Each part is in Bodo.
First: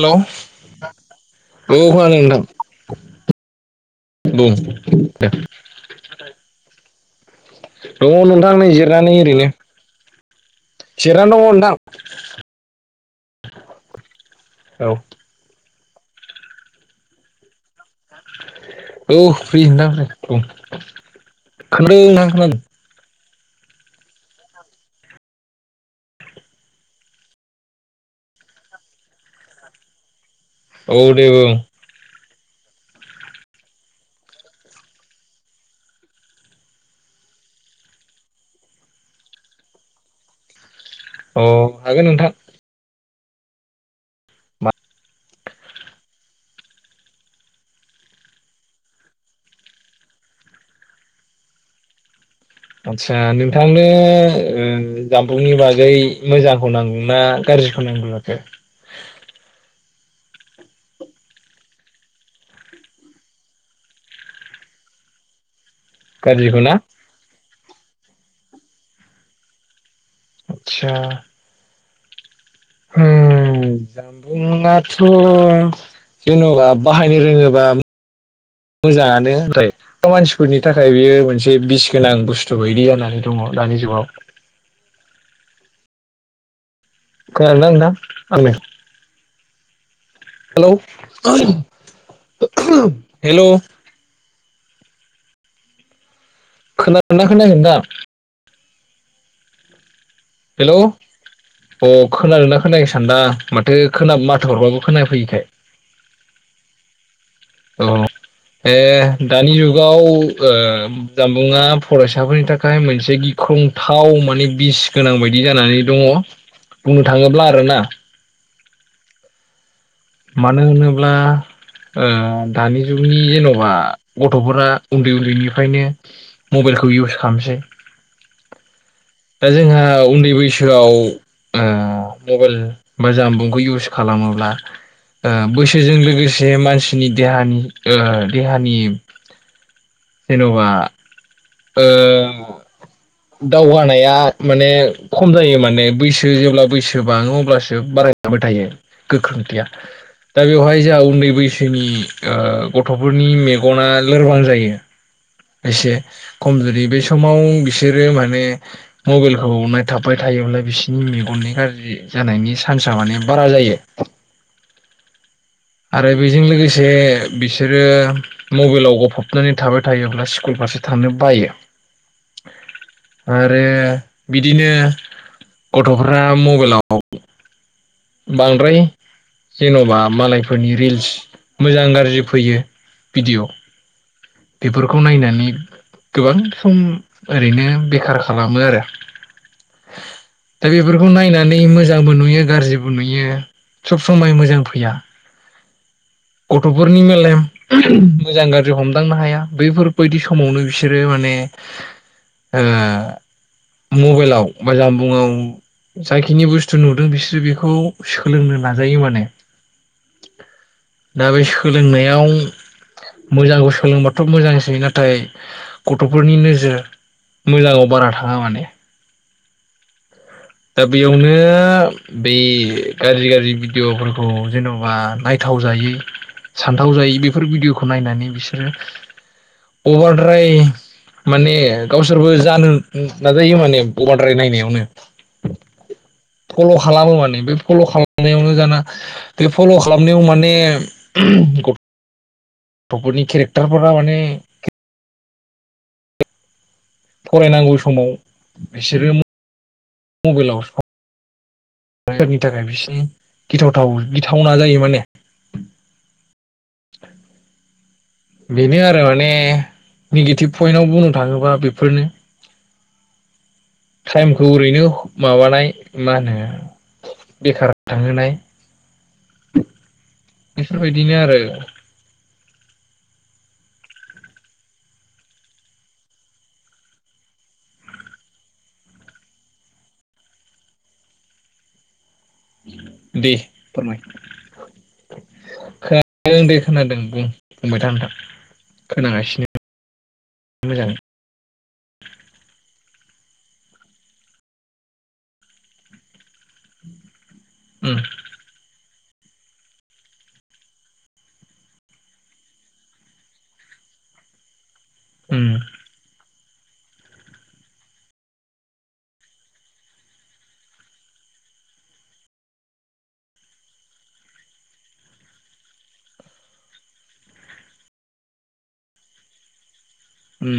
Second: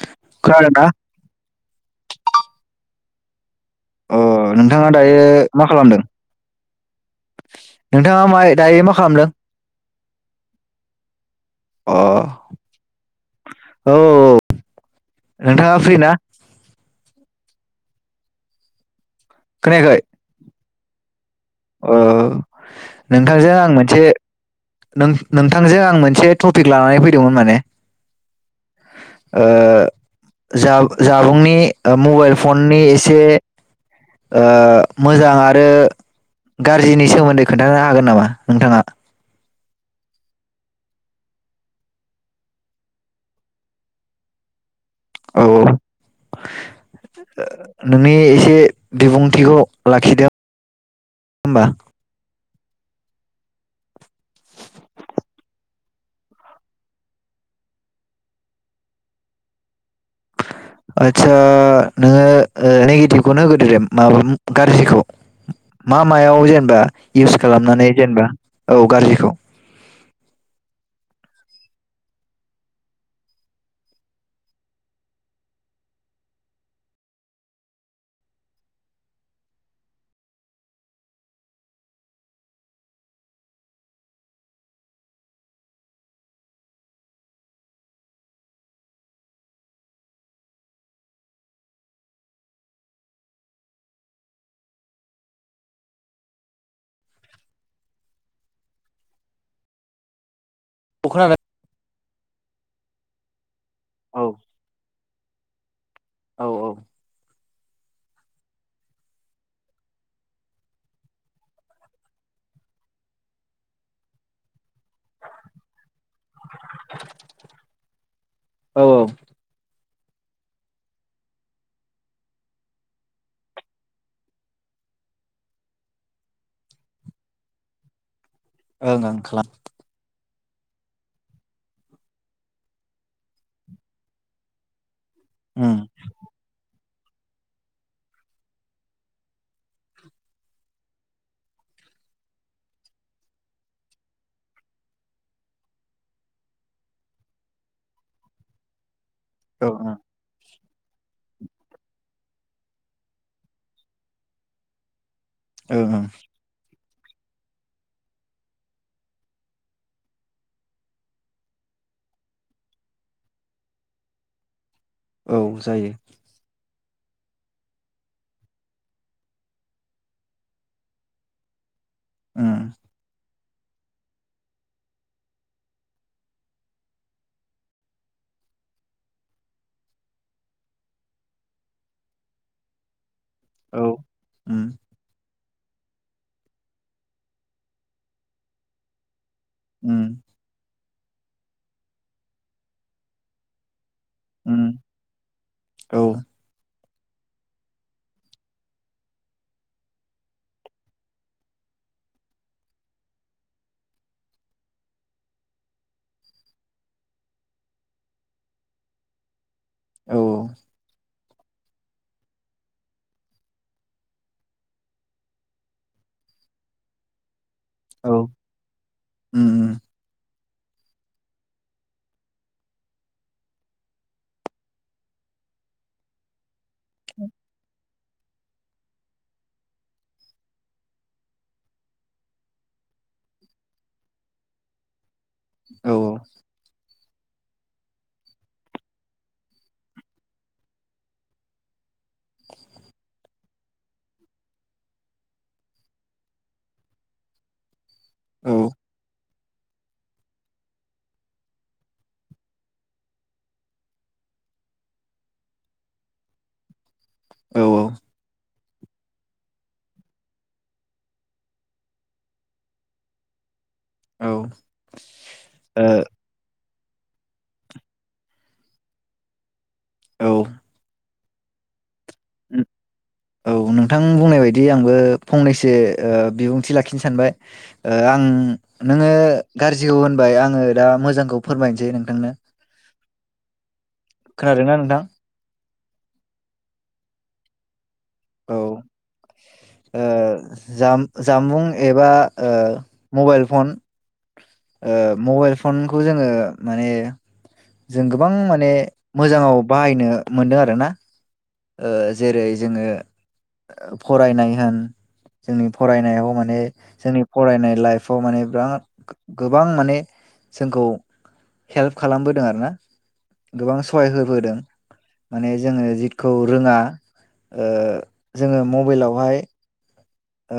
हेलौ खोनादों ना? औ आं दं। अ बुं नोंथाङा दायो दे। दङ मा खालामदों? नोंथाङा मा नोंथां नै दायो मा जिरायनानै खालामदों? ओरैनो। जिरनानै दङ नोंथां अ औ-औ-औ औ नोंथाङा फ्रि ना? औ फ्रि नोंथां औ ओ नोंथांजों आं मोनसे नों-नोंथांजों आं मोनसे टपिक लानानै फैदोंमोन आं माने। ओ औ दे बुं जा-जाबुंनि ओ मबाइल फननि एसे ओ मोजां आरो गारजिनि सोमोन्दै खोन्थानो हागोन नामा नोंथाङा? औ हागोन नोंथां। औ औ ओ नोंनि एसे बिबुंथिखौ लाखिदो होमबा। आदसा नोंथांनो ओ जामबुंनि बागै मोजांखौ नांगौना गारजिखौ होननांगौ जाखो? [inaudible] आदसा नोङो ओ निगेटिव खौनो होग्रोदोदे माबा गारजिखौ। मा मायाव गाज्रिखौ ना जेनेबा इउस खालामनानै जेनेबा औ गारजिखौ। आतसा हम जामबुंआथ' जेन'बा बाहायनो रोङोबा मोजाङानो होनलाय। थ' मानसिफोरनि थाखाय बियो मोनसे बिस गोनां बुस्थु बायदि जानानै दङ दानि जुगाव। खोनादोंना नोंथां ओं नै हेलौ हेलौ खोनादों ना खोनायाखै नोथां? हेलौ औ खोनादों। अ खोनादों ना खोनायाखै सानदां माथो खोना औ माथोहरबाबो खोनाफैयिखाय। औ औ ए दानि जुगाव ओ जानबुङा फरायसाफोरनि थाखाय मोनसे गि ख्रंथाव माने बिस गोनां बायदि जानानै दङ बुंनो थाङोब्ला आरोना। औ ओं मानो होनोब्ला? ओ दानि जुगनि जेन'बा गथ'फोरा उन्दै उन्दैनिफ्रायनो मबाइलखौ इउस खालामसै। ओं ओं दा खालाम जोंहा उन्दै बै सोआव ओ मबाइल बा जामबुंखौ इउस खालामोब्ला ओ ओं बैसोजों लोगोसे मानसिनि देहानि ओ देहानि जेन'बा ओ दावगानाया माने खम जायो माने बैसो जेब्ला बैसो बाङो अब्लासो बाराय लांबाय थायो गोख्रोंथिया। औ ओं दा बेवहाय जोंहा उन्दै बैसोनि ओ गथ'फोरनि मेगना लोरबां जायो। एसे ओं खमजुरि बेै समाव बिसोरो माने मबाइलखौ नायथाबबाय थायोब्ला बिसोरनि मेगननि गाज्रि जानायनि चान्सा माने बारा जायो। औ जायो। बेजों लोगोसे बिसोरो मबाइलाव गबफबनानै थाबाय थायोब्ला स्कुल फारसे थांनो बायो। ओम आरो बिदिनो गथ'फ्रा मबाइलाव बांद्राय जेन'बा मालायफोरनि रिल्स मोजां गाज्रि फैयो। भिदिअ औ ओम बेफोरखौ नायनानै गोबां सम ओरैनो बेखार खालामो आरो। उम दा बेफोरखौ नायनानै मोजांबो नुयो गाज्रिबो नुयो सब समाय मोजां ओम फैया। औ गथ'फोरनि मेलेम मोजां गाज्रि हमदांनो हाया बैफोरबायदि समावनो बिसोरो माने [inaudible] ओ मबाइलाव बा जामबुङाव जायखिनि बुस्थु नुदों बिसोरो बेखौ सोलोंनो नाजायो माने। औ औ। दा बै सोलोंनायाव मोजांखौ सोलोंबाथ' मोजांसै नाथाय गथ'फोरनि नोजोर मोजाङाव बारा थाङा माने। उम उम। दा बेयावनो। बे गाज्रि गाज्रि भिडिअ'फोरखौ जेन'बा नायथाव जायै सानथाव जायै बेफोर भिडिय'खौ नायनानै बिसोरो अभारद्राय माने गावसोरबो जानो नाजायो माने अफारद्राय नायनायावनो। औ औ। फल' खालामो माने बे फल' खालामनायावनो जाना बे फल' खालामनायाव माने गथ'फोरनि केरेक्टारफोरा माने फरायनांगौ समाव औ बिसोरो मबाइलाव स [inaudible] थाखाय बिसिनि गिथावथाव गिथावना जायो माने। औ औ। बेनो आरो माने निगेटिभ पइन्टाव बुंनो थाङोबा बेफोरनो‌। औ टाइमखौ ओरैनो माबानाय मा होनो बेखार थांहोनाय। औ बेफोरबायदिनो आरो। औ नोंथां बुंनाय बायदि आंबो फंनैसो ओ बिबुंथि लाखिनो सानबाय। ओ आं नोङो गाज्रिखौ होनबाय आङो दा मोजांखौ फोरमायनोसै नोंथांनो। दे फोरमाय। खोनादों ना नोंथां? खोनादों दे खोनादों बुं बुंबाय था नोंथां औ खोनागासिनो। ओ मोजाङै जाम जामबुं एबा ओ मबाइल फन ओ मबाइल फनखौ जोङो माने जों गो बां माने मोजाङाव बाहायनो मोनदों आरो ना। ओ जेरै जोङो ओ फरायनाय होन उम जोंनि फरायनायाव माने जोंनि फरायनाय लाइफआव माने बिराद गो-गोबां माने जोंखौ हेल्प खालामबोदों आरोना गोबां सहाय होबोदों माने जोङो जि खौ रोङा ओ जोङो मबाइलावहाय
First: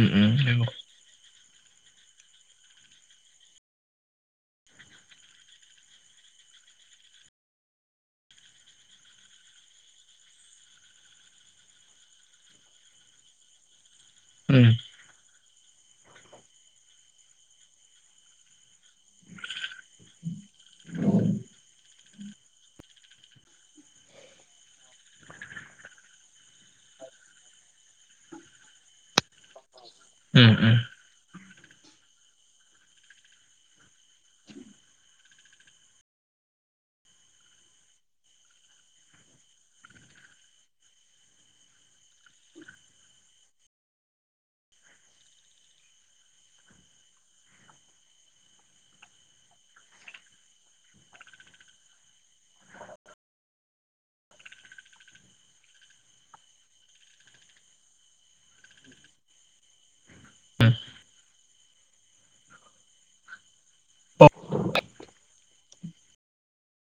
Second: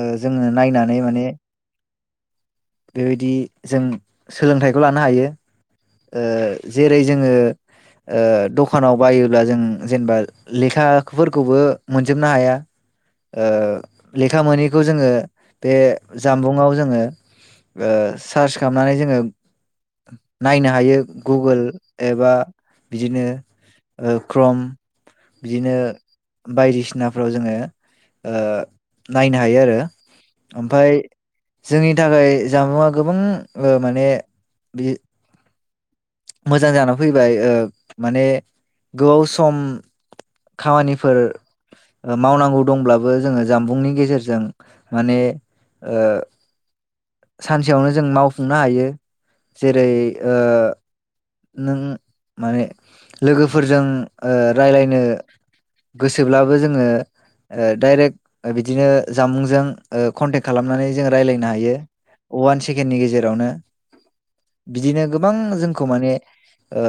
ओ उम जोङो उम नंगौ नायनानै माने बेबायदि जों सोलोंथाइखौ लानो हायो ओ जेरै जोङो ओ दखानाव बायोब्ला जों जेनबा लेखाफोरखौबो मोनजोबनो हाया। ओ लेखा मोनैखौ जोङो बे जामबुंआव जोङो ओ सार्च खामनानै जोङो नायनो हायो गुगोल एबा बिदिनो ओ क्रम बिदिनो बायदिसिनाफ्राव जोङो ओ नायनो हायो आरो उम उम ओमफाय जोंनि थाखाय जामुआ गोबां ओ माने बि मोजां जाना फैबाय ओ माने गोबाव सम खामानिफोर ओ मावनांगौ दंब्लाबो जोङो जामबुंनि गेजेरजों माने ओ सानसेयावनो जों मावफुंनो हायो जेरै ओ नों माने लोगोफोरजों ओ रायलायनो गोसोब्लाबो जोङो ओ डाइरेक ओ बिदिनो जामुंजों ओ कन्टेक खालामनानै जोङो रायलायनो हायो। अवान सेकेन्डनि गेजेरावनो बिदिनो गोबां जोंखौ माने ओ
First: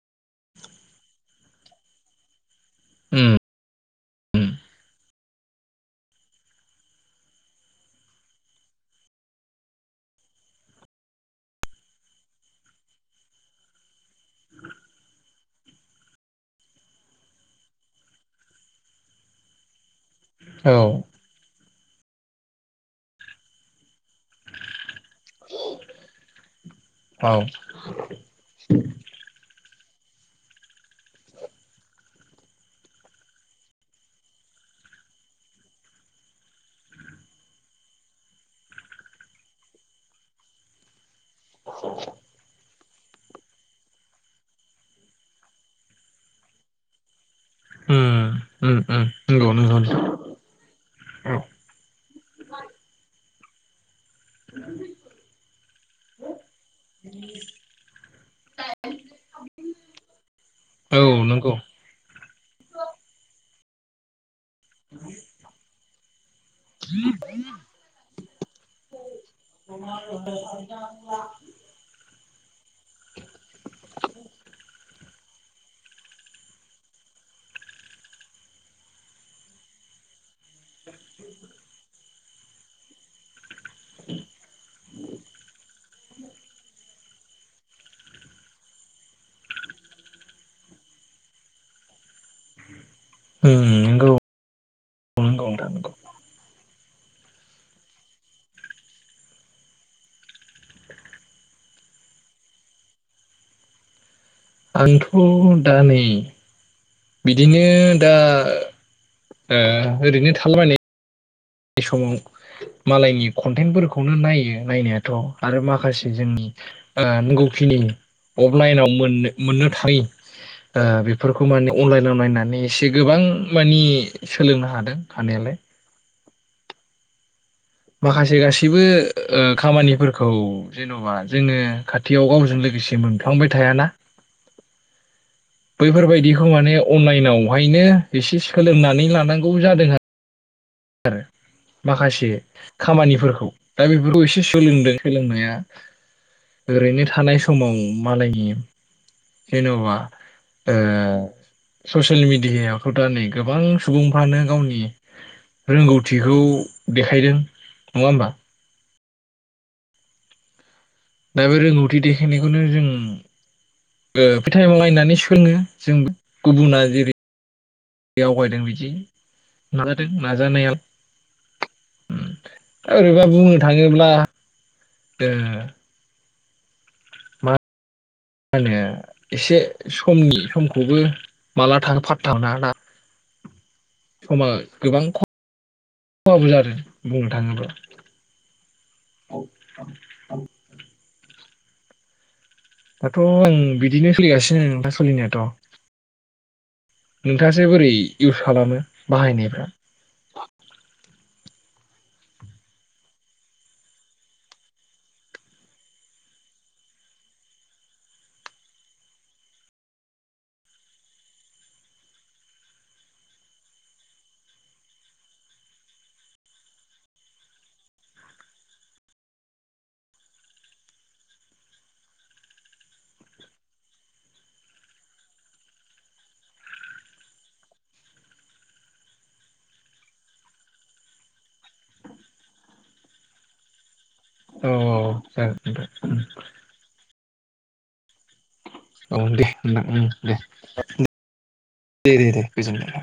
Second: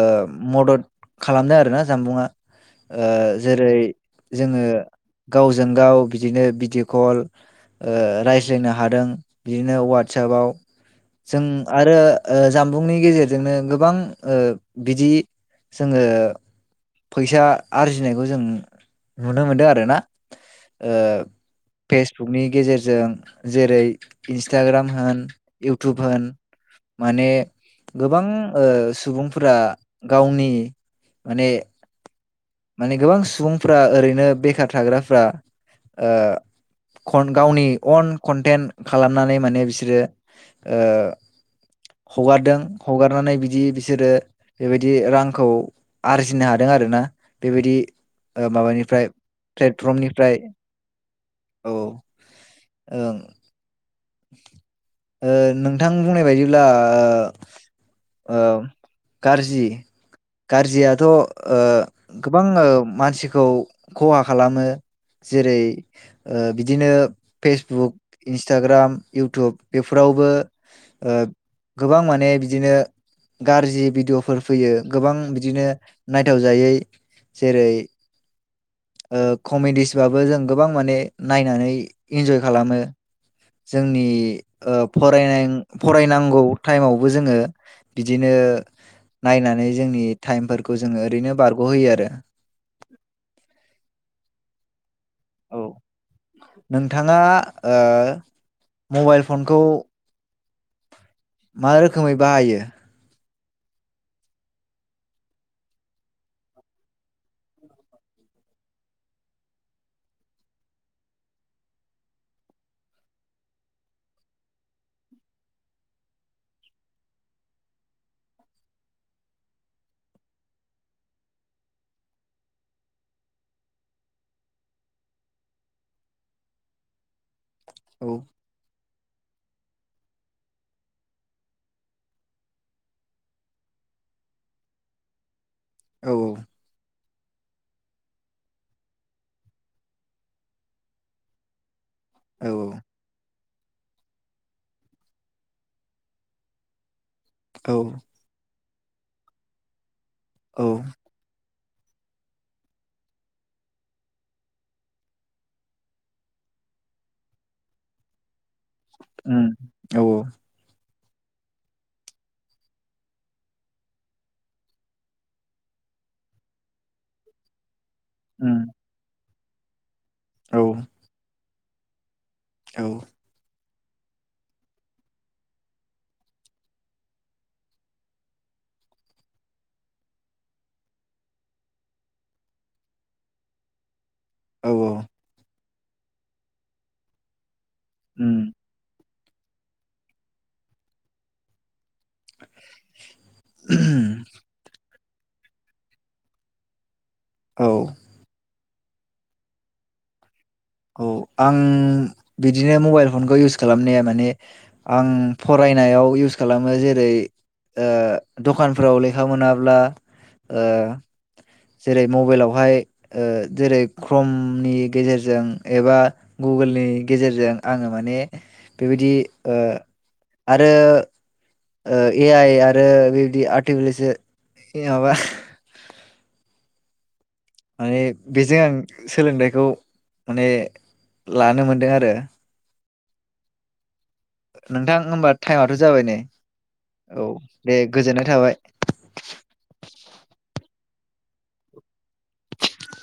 मदद खालामदों आरोना जामबुंङा। ओ उम जेरै उम जोङो गावजों गाव बिदिनो भिडिअ कल ओ रायज्लायनो हादों बिदिनो वाटसापआव। जों आरो ओ जामबुंनि गेजेरजोंनो गोबां ओ बिदि जोङो फैसा आरजिनायखौ जों नुनो मोनदों आरो ना। ओ औ फेसबुकनि गेजेरजों जेरै इन्सटाग्राम होन इउतुबहोन माने औ गोबां ओ सुबुंफोरा गावनि माने माने गोबां सुबुंफ्रा ओरैनो बेखार थाग्राफ्रा ओ खन गावनि अन कन्टेन्ट खालामनानै माने बिसोरो ओ हगारदों हगारनानै बिदि बिसोरो बेबायदि रांखौ आरजिनो हादों आरो ना बेबायदि। उम ओ उम उम माबानिफ्राय नंगौ नंगौ नोंथां प्लेटफ्रमनिफ्राय। औ ओं। ओ नोंथां बुंनाय बायदिब्ला ओ ओम गारजि गारजियाथ' ओ औ नंगौ गोबां ओ मानसिखौ खहा खालामो। जेरै ओ बिदिनो फेसबुक इन्सटाग्राम इउटुब बेफोरावबो ओ गोबां माने बिदिनो गारजि भिडिअफोर फैयो गोबां बिदिनो नायथावजायै जेरै ओ कमेडिसबाबो जों गोबां माने नायनानै इनजय खालामो। जोंनि ओ फरायनाय फरायनांगौ टाइमावबो जोङो बिदिनो नायनानै जोंनि टाइमफोरखौ जोङो ओरैनो बारग'होयो आरो ओं नोंगौ। औ नोंथां नोंगौ। नोंथाङा ओ मबाइल फनखौ मा रोखोमै बाहायो? आंथ' दा नै बिदिनो दा ओ ओरैनो थालाबायनाय बे समाव मालायनि कन्टेन्टफोरखौनो नायो नायनायाथ' आरो माखासे जोंनि ओ नांगौखिनि अफलाइनाव मोननो थाङि ओ बेफोरखौ माने अनलाइनाव नायनानै एसे गोबां मानि सोलोंनो हादों हायालाय औ माखासे गासिबो ओ खामानिफोरखौ जेन'बा जोङो खाथियाव गावजों लोगोसे मोनफ्लांबाय थायाना औ बैफोरबायदिखौ माने अनलाइनावहायनो एसे सोलोंनानै लानांगौ जादों आरो आरो माखासे औ खामानिफोरखौ दा बेफोरखौ एसे सोलोंदों सोलोंनाया ओरैनो थानाय स समाव औ मालायनि जेन'बा औ ओ ससियेल मिडियाायावथ' दा नै गोबां सुबुंफ्रानो गावनि रोंगौथिखौ देखायदों नङा होमबा ओम औ-औ दा बे रोंगौथि देखायनायखौनो जों ओ फिथाइ नायनानै सोङो जों गुबुना जेरै आवगायदों उम बिदि नाजादों औ नाजानाया ओम औ ओरैबाबो बुंनो थाङोब्ला ओ मा होनो एसे समनि समखौबो माला थांङो फाथा मोना ना [inaudible] समा औ गोबां औ [unintelligible] खहाबो जादों बुंनो थाङोब्ला ओम [inaudible] [inaudible] दाथ' आं बिदिनो उम सोलिगासिनो सोलिनायाथ' औ नोंथासो बोरै इउस खालामो बाहायनायफ्रा औ आं बिदिनो मबाइल फनखौ इउस खालामनाया माने आं फरायनायाव इउस खालामो जेरै ओ दखानफ्राव लेखा मोनाब्ला ओ जेरै मबाइलावहाय ओ जेरै क्रमनि गेजेरजों एबा गुग्गोलनि गेजेरजों आङो माने बेबायदि ओ आरो ओ ए आइ आरो बेबायदि आरटिफिसियेल ओ माबा माने बेजों आं सोलोंथाइखौ माने लानो मोनदों आरो औ नोंथां औ होमबा टाइमाथ' जागोन जाबाय नै नोंथां औ दे गोजोननाय थाबाय ओ दे नोंथां ओम दे-दे-दे-दे